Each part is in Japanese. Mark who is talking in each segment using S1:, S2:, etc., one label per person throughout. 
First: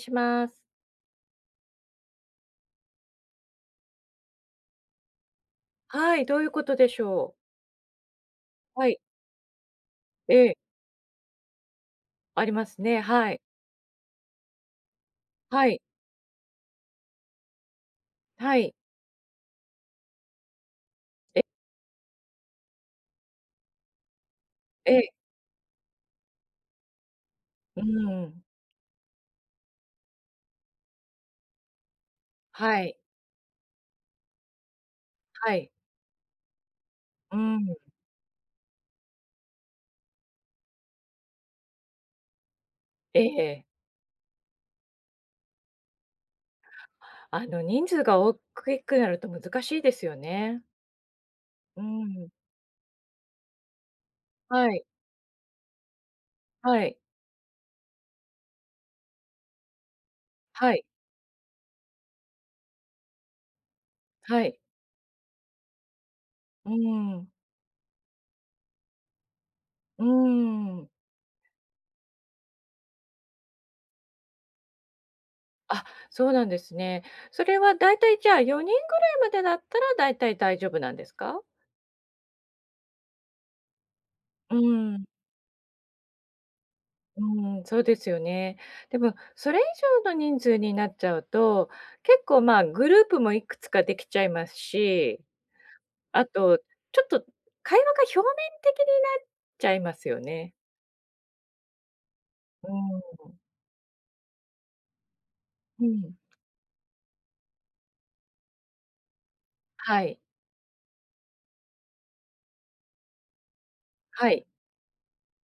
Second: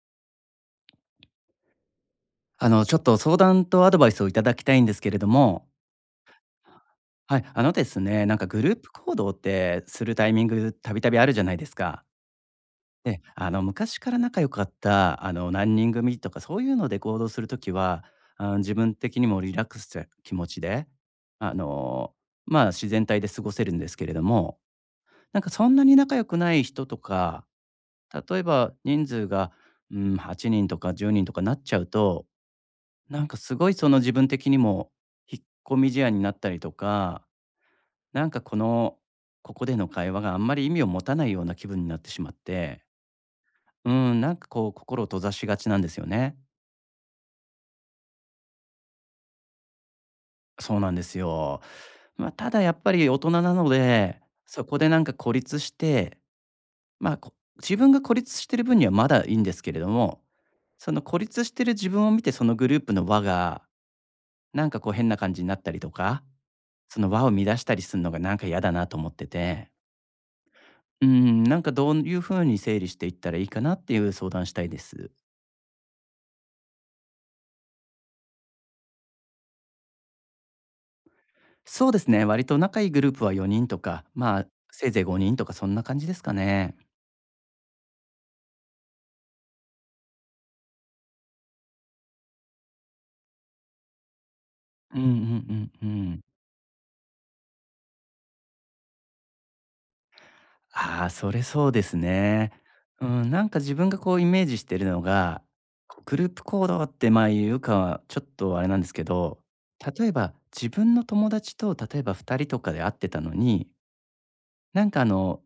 S1: します。
S2: ちょっと相談とアドバイスをいただきたいんですけれども。
S1: はい、どういうことでしょう？
S2: はい、あのですね、なんかグルー
S1: は
S2: プ
S1: い、
S2: 行動ってするタイミン
S1: ええ、
S2: グ、たびたびあるじゃないですか。
S1: ありますね。
S2: で、
S1: はい。
S2: 昔から仲良かった、
S1: は
S2: 何
S1: い、
S2: 人組とかそういうので行動するときは、
S1: は
S2: あ、
S1: い。
S2: 自分的にもリラックスした気持ちで、
S1: え、
S2: あの、まあ、自然体で過ごせるんですけれども、
S1: ええ、
S2: なんかそんなに仲良くない人とか、
S1: うー
S2: 例え
S1: ん、
S2: ば人数が、うん、8人とか10人とかなっちゃうと、
S1: はい、
S2: なんかすごいその自分的にも引っ
S1: はい、
S2: 込み思案になったりとか、
S1: うーん、
S2: なんかここでの会話があんまり意味を持たないような気分になってしまって、
S1: ええ。
S2: うん、なんかこう心を閉ざしがちなんですよね。
S1: 人数が大きくなると難しいですよね。
S2: そうなんですよ。
S1: うーん、
S2: まあ、ただやっぱり大人なので、そ
S1: は
S2: こ
S1: い、
S2: でなんか孤立して、
S1: はい、
S2: まあ、自分が孤立してる分にはまだいいんですけれども、
S1: はい、
S2: その孤立してる自分を見てそのグループの輪が
S1: はい、
S2: なんかこう変な感じになったりとか、
S1: うー
S2: その輪
S1: ん、
S2: を乱したりするのがなんか嫌だなと思ってて、
S1: うーん。
S2: うーん、なんかどういう風に整理していったらいいかなっていう相談したいです。
S1: あ、そうなんですね。それはだいたいじゃあ4人ぐらいまでだったらだいたい大丈夫なんですか？
S2: そうですね、割と仲いいグループは4人とか、まあ、
S1: う
S2: せい
S1: ー
S2: ぜい
S1: ん。
S2: 5人とかそんな感じですかね。
S1: うん、そうですよね。でも、それ以上の人数になっちゃうと、結構、まあ、グループもいくつかできちゃいます
S2: うんうんう
S1: し、
S2: んうん。
S1: あと、ちょっと会話が表面的になっちゃいますよね。
S2: ああ、それそうですね。うん、
S1: う
S2: なんか自分がこうイメージしてるのが、
S1: ん、う
S2: こう
S1: ん。
S2: グループ行動ってまあ言うかはちょっとあれなんですけど、
S1: は
S2: 例え
S1: い、
S2: ば自分の友達と例えば2人とかで会ってたのに、
S1: はい、
S2: なんか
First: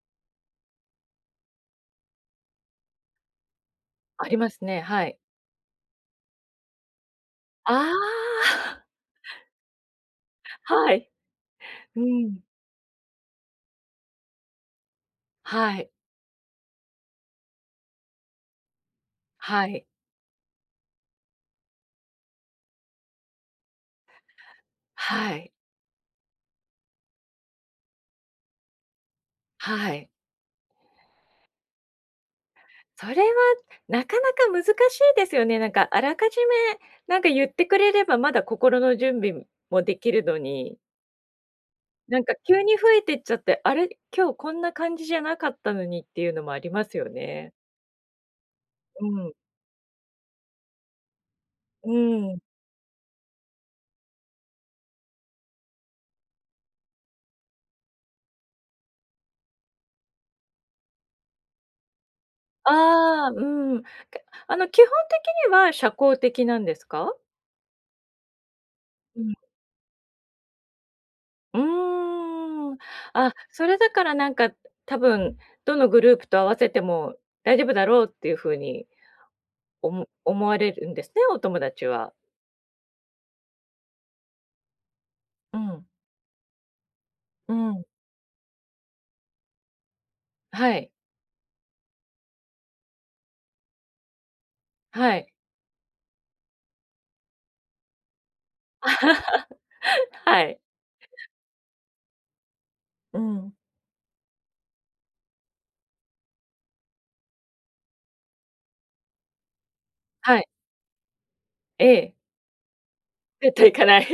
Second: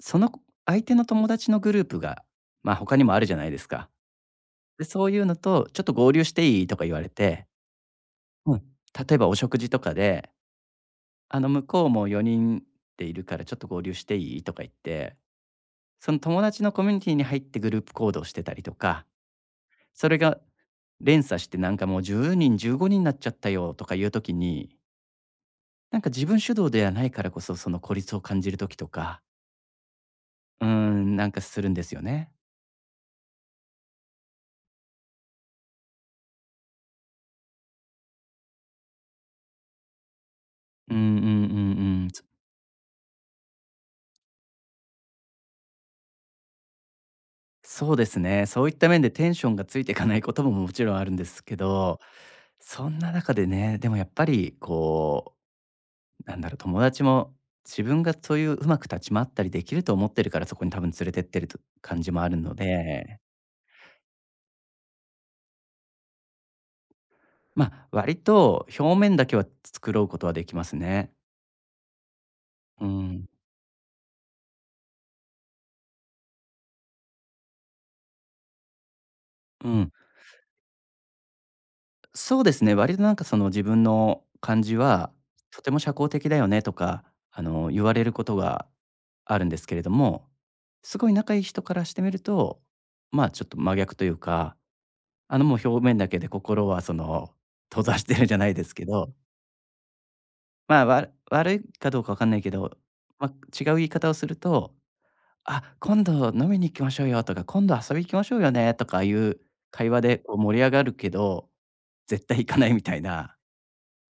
S2: その相手の友達のグループが、まあ、他にもあるじゃないですか。
S1: ありますね、
S2: で、
S1: は
S2: そう
S1: い。
S2: いうのと「ちょっと合流していい？」とか言われて、
S1: あ
S2: うん。
S1: あ、
S2: 例えばお食事とかで
S1: はい、
S2: 「あの、向こう
S1: う
S2: も4
S1: ん、
S2: 人でいるからちょっと合流していい？」とか言って、
S1: はい、
S2: その友達のコミュニティに入ってグループ行動してたりとか、
S1: はい、
S2: それが連鎖してなんかもう10人、15人にんになっちゃったよとかいう時に、
S1: はい、
S2: なんか自分主導ではないからこそ、その孤立を感じる時とか、
S1: はい。
S2: うーん、なんかするんですよね。
S1: それはなかなか難しいですよね。なんかあらかじめ、なんか言ってくれればまだ心の準備もできるのに、
S2: うんうんうんうん。
S1: なんか急に増えてっちゃって、あれ、今日こんな感じじゃなかったのにっていうのもありますよね。
S2: そうですね。そういった面
S1: う
S2: でテ
S1: ん。
S2: ンションがついていかないことももちろんあるんですけ
S1: う
S2: ど、
S1: ん。
S2: そんな中でね、でもやっぱりこう、なんだろう、友達も自分がそういううまく立ち回ったりできると思ってるから、そこに多分連れてってると感じもあるので、
S1: ああ、うん。かあの、基本的には社交的なんですか？
S2: まあ、割と表面
S1: う
S2: だ
S1: ん。
S2: けは作ろうことはできますね。
S1: うーん。
S2: うん。
S1: あ、それだからなんか多分どのグループと合わせても大丈夫だろうっていう風に
S2: う
S1: お
S2: ん。
S1: も思われるんですね、お友達は。
S2: そうですね、割となんかその自分の感じは、
S1: う
S2: とても
S1: ん。
S2: 社交的だよねとか、
S1: う
S2: 言
S1: ん。
S2: われることがあるんですけれども、
S1: はい、
S2: すごい仲いい人からしてみると、まあちょっと真逆というか、
S1: はい。
S2: もう表面だけで心はその閉ざしてるじゃないですけ ど、
S1: はい。
S2: まあ悪いかどうかわかんないけど、
S1: う
S2: まあ、
S1: ん。
S2: 違う言い方をすると、あ、今度飲みに行きましょうよとか、今度遊び行きましょうよねとかいう会話でこう
S1: はい、
S2: 盛り上がるけど、
S1: ええ、
S2: 絶対行かないみたいな。
S1: 絶対行かない。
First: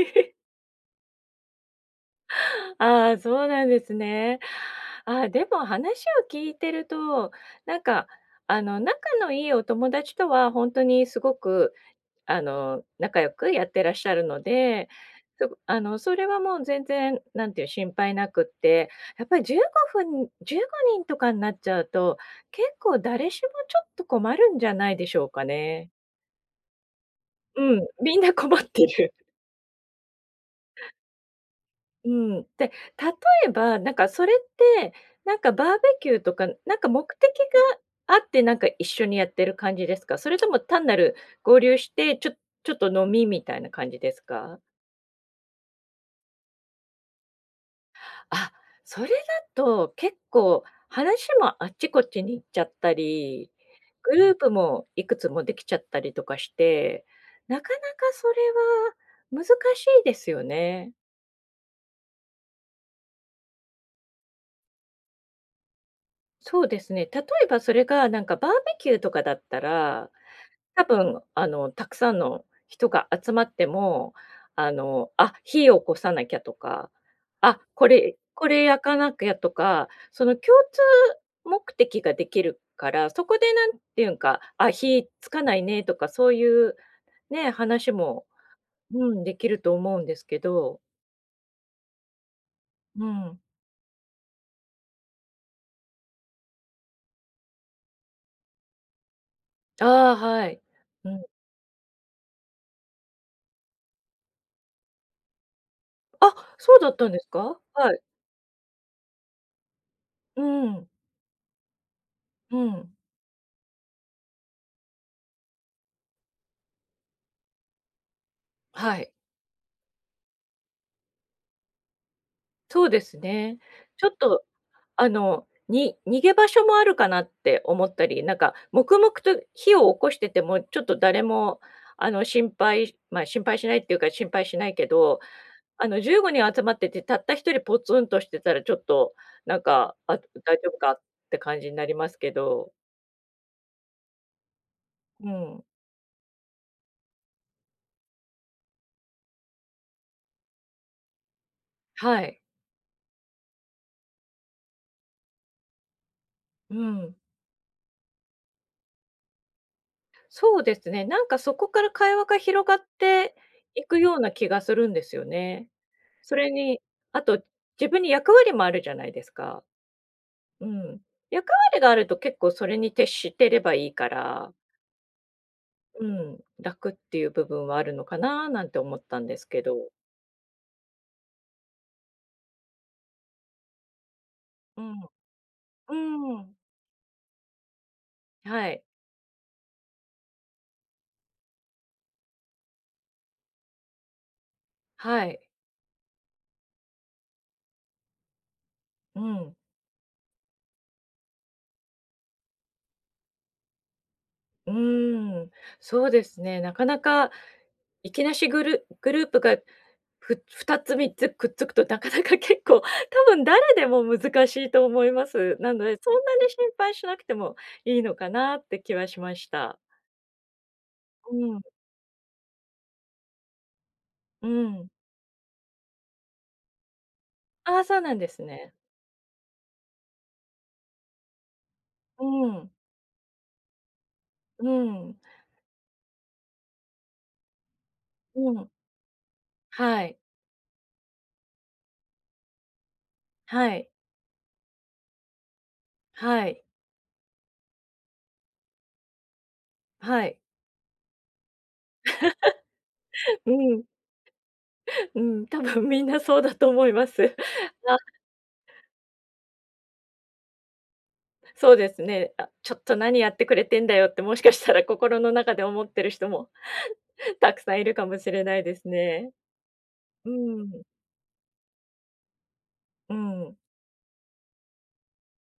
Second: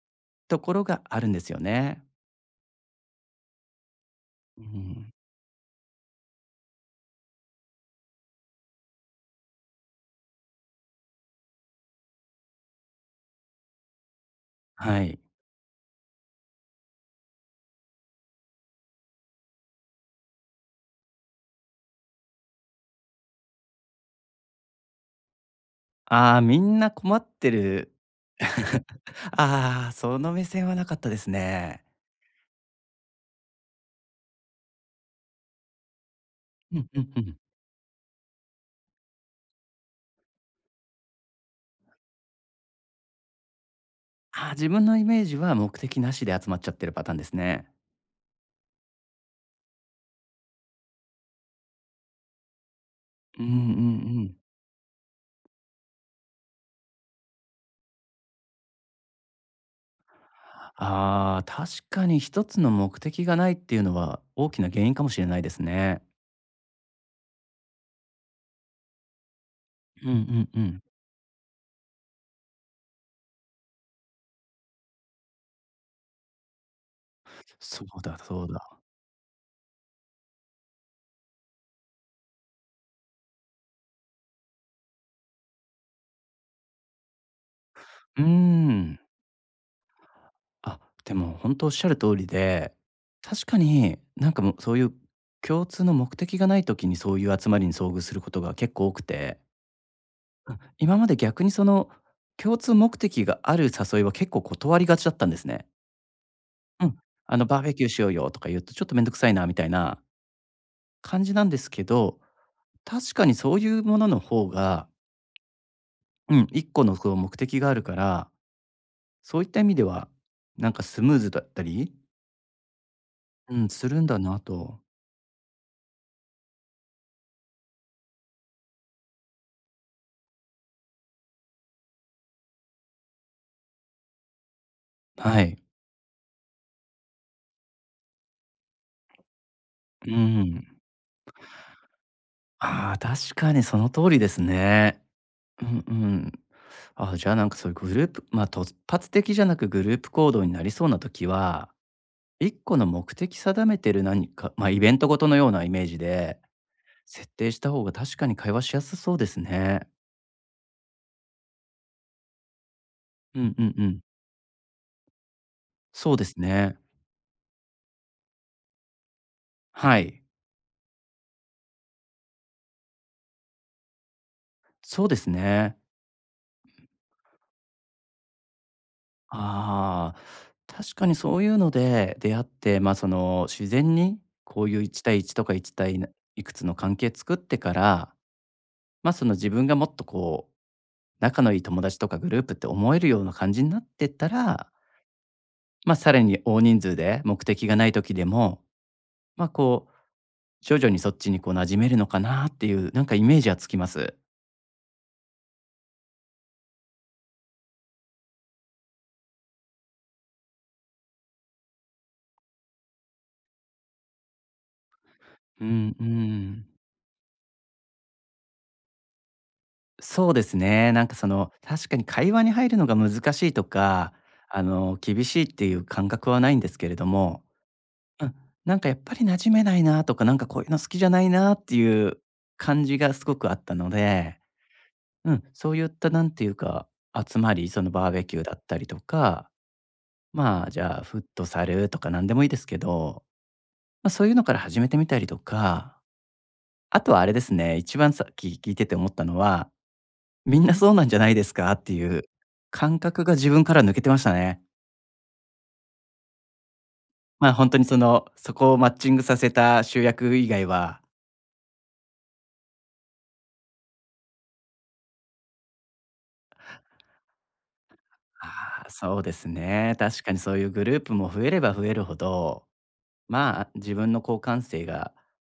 S2: ところがあるんですよね。
S1: ああ、そうなんですね。
S2: うん。
S1: ああ、でも話を聞いてると、なんか、仲のいいお友達とは本当にすごく仲良くやってらっしゃるので、
S2: はい。
S1: そあの、それはもう全然、なんていう、心配なくって、やっぱり15人とかになっちゃうと、結構誰しもちょっと困るんじゃないでしょうかね。
S2: ああ、みんな困って
S1: うん、
S2: る。
S1: みんな困って る。
S2: ああ、その目線はなかったですね。
S1: うん。で、例えば、なんかそれって、なんかバーベキューとか、なん
S2: う
S1: か
S2: んう
S1: 目
S2: んう
S1: 的
S2: ん。
S1: があって、なんか一緒にやってる感じですか？それとも単なる合流して、ちょっと飲みみたいな感じです
S2: ああ、
S1: か？
S2: 自分のイメージは目的なしで集まっちゃってるパターンですね。
S1: あ、それだと結構話もあっちこっちに行っちゃった
S2: うんう
S1: り、
S2: ん
S1: グ
S2: う
S1: ルー
S2: ん。
S1: プもいくつもできちゃったりとかして、なかなかそれは難しいですよね。
S2: ああ、確かに一つの目的がないっていうのは大きな原因かもしれないですね。
S1: そうですね。例えばそれがなんかバーベキューとかだった
S2: う
S1: ら、
S2: んうんうん。
S1: 多分、たくさんの人が集まっても、あ、火を起こさなきゃとか、あ、
S2: そ
S1: こ
S2: う
S1: れ
S2: だそう
S1: これ
S2: だ。
S1: 焼かなきゃとか、その共通目的ができるから、そこでなんていうんか、あ、火つかないねとか、そういうね、話
S2: うー
S1: も、
S2: ん。
S1: うん、できると思うんですけ
S2: あ、
S1: ど、
S2: でも本当おっしゃる通りで、
S1: うん。
S2: 確かになんかもうそういう共通の目的がない時にそういう集まりに遭遇することが結構多くて、
S1: ああ、は
S2: うん、
S1: い。
S2: 今ま
S1: う
S2: で
S1: ん。
S2: 逆にその共通目的がある誘いは結構断りがちだったんですね。
S1: あ、そう
S2: う
S1: だっ
S2: ん、
S1: たんですか？
S2: バーベキュー
S1: はい。
S2: しようよとか言うとちょっとめんどくさいなみたいな
S1: うん、
S2: 感じなんですけど、
S1: うん。
S2: 確かにそういうものの方が、うん、一個のこう目的があるから、
S1: はい。
S2: そういった意味ではなんかスムーズだったり、
S1: そうです
S2: う
S1: ね。
S2: ん、する
S1: ちょ
S2: ん
S1: っ
S2: だな
S1: と
S2: と。
S1: に逃げ場所もあるかなって思ったり、なんか黙々と火を起こしてても、ちょっと誰も心配しないっていうか、心配しないけど、
S2: はい。
S1: 15人集まってて、たった1人ポツンとしてたらちょっとなんか、
S2: う
S1: あ、大
S2: ん。
S1: 丈夫かって感じになりますけど。
S2: ああ、確かにその通りですね。
S1: うん。
S2: うんうん。ああ、じゃあ、なんかそういうグループ、ま、突発的じゃなくグループ行動になりそうな時は、
S1: はい。
S2: 一個の目的定めてる何か、ま、イベントごとのようなイメージで、
S1: うん。
S2: 設定した方が確かに会話しやすそうですね。
S1: そうですね、なんかそこから会話が広がって
S2: うんうん
S1: い
S2: う
S1: く
S2: ん。
S1: ような気がするんですよね。
S2: そうで
S1: そ
S2: す
S1: れ
S2: ね。
S1: に、あと自分に役割もあるじゃないですか。
S2: はい。
S1: うん。役割があると結構それに徹してればいいから、
S2: そうですね。
S1: うん、楽っていう部分はあるのかななんて思ったんですけど。
S2: ああ、確かにそういうので出会って、ま、自然にこうい
S1: う
S2: う
S1: ん。
S2: 1
S1: う
S2: 対1とか1対
S1: ー
S2: いく
S1: ん。
S2: つの関係作ってから、
S1: はい。
S2: ま、自分がもっとこう、仲のいい友達とかグループって思えるような感じになってったら、
S1: はい。
S2: ま、さらに大人数で目的がない時でも、
S1: う
S2: ま、
S1: ん。
S2: こう、徐々にそっちにこう馴染めるのかなっていう、なんかイメージはつきます。
S1: うーん。そうですね。なかなかいきなしグループが2つ3つくっつくとなかなか結構、多分誰でも難しいと思います。
S2: う
S1: なの
S2: ん
S1: で、
S2: う
S1: そんなに
S2: ん。
S1: 心配しなくてもいいのかなって気はしました。
S2: そうですね。なんか
S1: うん。
S2: 確かに会話に入るのが難しいとか、
S1: うん。
S2: 厳しいっていう感覚はないんですけれども、
S1: ああ、そうなん
S2: う
S1: で
S2: ん、
S1: すね。
S2: なんかやっぱり馴染めないなとか、なんかこういうの好きじゃないなっていう
S1: うん。
S2: 感じがすごくあったので、
S1: うん、
S2: うん、そういったなんていうか、集まり、そのバーベキュー
S1: う
S2: だっ
S1: ん、
S2: たりとか、
S1: はい、
S2: まあじゃあフットサルとか何でもいいですけど、
S1: はい、
S2: まあ、そういうのから始めてみたりとか、
S1: はい、
S2: あとはあれですね、一番さっき聞いてて思ったのは、
S1: はい。
S2: みんなそうなんじゃないですかっていう感覚が 自
S1: う
S2: 分から
S1: ん、
S2: 抜けてましたね。
S1: うん、多分みんなそうだと思います。
S2: まあ、ほん とに
S1: あ、
S2: そこをマッチングさせた集約以外は、
S1: そうですね。あ、ちょっと何やってくれてんだよって、もしかしたら心の中で思ってる人も たくさんいるかもしれないで
S2: あ
S1: す
S2: あ、そう
S1: ね。
S2: ですね。確
S1: う
S2: かにそういう
S1: ん、
S2: グループも増えれば増えるほど、
S1: うん。
S2: まあ、自分の好感性が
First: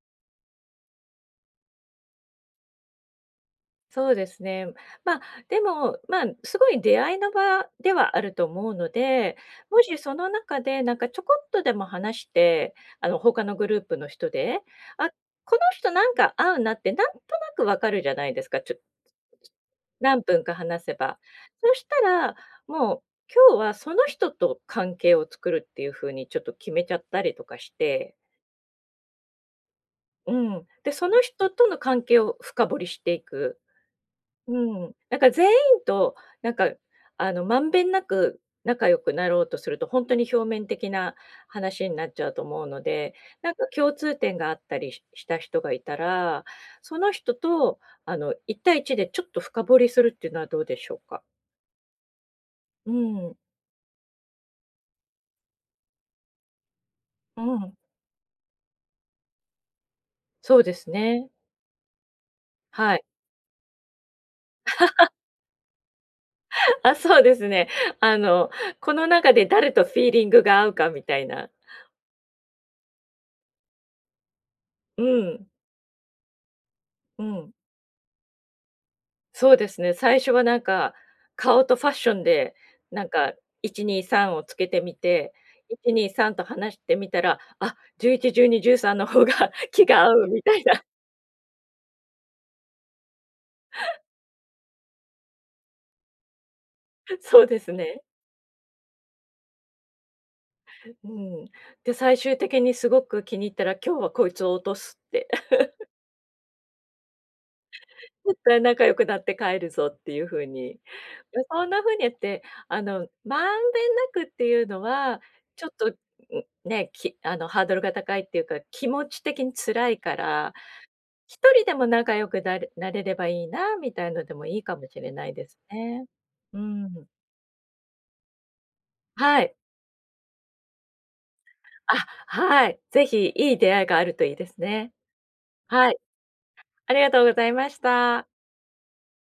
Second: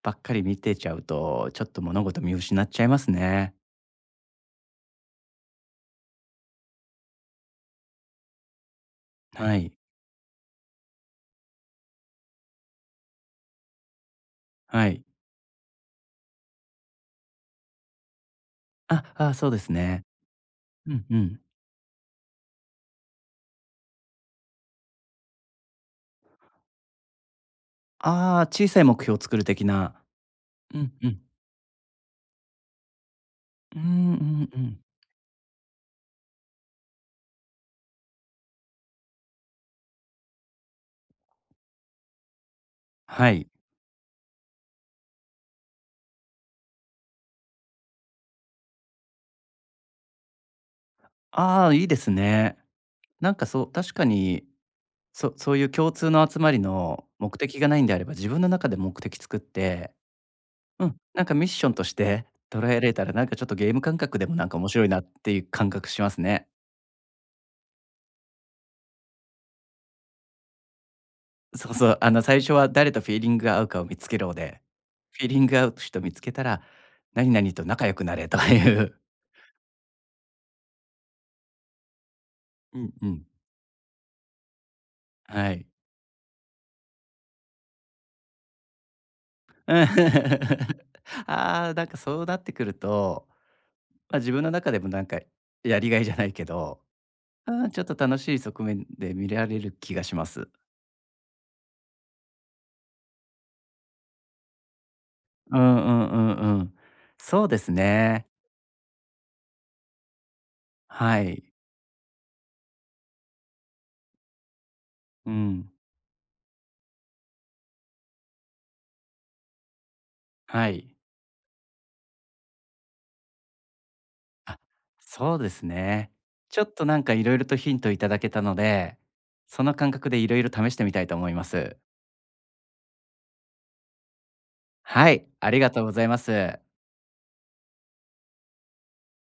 S2: ばっかり見てちゃうと、ちょっと物事見失っちゃいますね。
S1: そうですね。まあ、でも、まあ、すごい出会いの場ではあると思うので、
S2: はい。
S1: もしその中でなんかちょこっとでも話して、他のグループの人で、
S2: はい。
S1: あ、この人なんか合うなってなんとなくわかるじゃないですか、
S2: あ、ああ、そうですね。
S1: 何分か話
S2: う
S1: せ
S2: んう
S1: ば。
S2: ん。
S1: そしたら、もう今日はその人と関係を作るっていうふうにちょっと決めちゃったりとかして、
S2: ああ、小さい目標を作る的な。
S1: うん、
S2: う
S1: で、
S2: ん
S1: そ
S2: う
S1: の
S2: ん。
S1: 人との関係を深掘りしていく。
S2: うんうん
S1: う
S2: うん。
S1: ん、なんか全員となんかまんべんなく仲良くなろうとすると、本当に表面的な話になっちゃうと思うので、
S2: はい。
S1: なんか共通点があったりした人がいたら、その人と1対一でちょっと深掘りするっていうのはどうでしょうか？
S2: ああ、いいですね。
S1: う
S2: なん
S1: ん、
S2: かそう、確かに、そういう共通の集まりの目
S1: う
S2: 的が
S1: ん、
S2: ないんであれば、自分の中で目的作って、
S1: そうで
S2: う
S1: す
S2: ん、なん
S1: ね。
S2: かミッションとして捉えられ
S1: はい。
S2: たら、なんかちょっとゲーム感覚でもなんか面白いなっていう感覚しますね。
S1: あ、そうですね。あの、この中で誰とフィーリングが合うかみたいな。
S2: そうそう、最初は誰とフィーリングが合うかを見つけろで、
S1: う
S2: フィーリ
S1: ん、
S2: ング合う人見つけたら、
S1: う
S2: 何
S1: ん。
S2: 々と仲良くなれという。
S1: そうですね、最初はなんか、顔とファッションで、
S2: うん
S1: な
S2: う
S1: ん
S2: ん。
S1: か1、2、3をつけてみて、
S2: はい。
S1: 1、2、3と話してみたら、あ、11、12、13の方が
S2: うん
S1: 気が合うみたいな、
S2: ああ、なんかそうなってくると、まあ、自分の中でもなんかやりがいじゃないけど、
S1: そうで
S2: うん、
S1: す
S2: ちょっと
S1: ね。
S2: 楽しい側面で見られる気がします。
S1: うん。で、最終的にすごく気に入ったら、今日はこいつを落とすって、
S2: うんう んうんうん。そうですね。
S1: 絶対仲良くなって帰るぞっていう風に。
S2: はい。
S1: そんな風にやって、まんべんなくっていうのは、
S2: う
S1: ちょ
S2: ん。
S1: っと、ね、きあの、ハードルが高いっていうか、気持ち的に辛いから
S2: はい。
S1: 一人でも仲良くなれればいいなみたいのでもい
S2: あ、
S1: いかもしれない
S2: そう
S1: で
S2: で
S1: す
S2: す
S1: ね。
S2: ね。
S1: う
S2: ちょっとなん
S1: ん。
S2: かいろいろとヒントいただけたので、
S1: はい。
S2: その感覚でいろいろ試してみたいと思います。
S1: あ、はい。ぜひいい出会いがあるといいですね。
S2: はい、ありがとう
S1: は
S2: ご
S1: い、
S2: ざいます。
S1: ありがとうございました。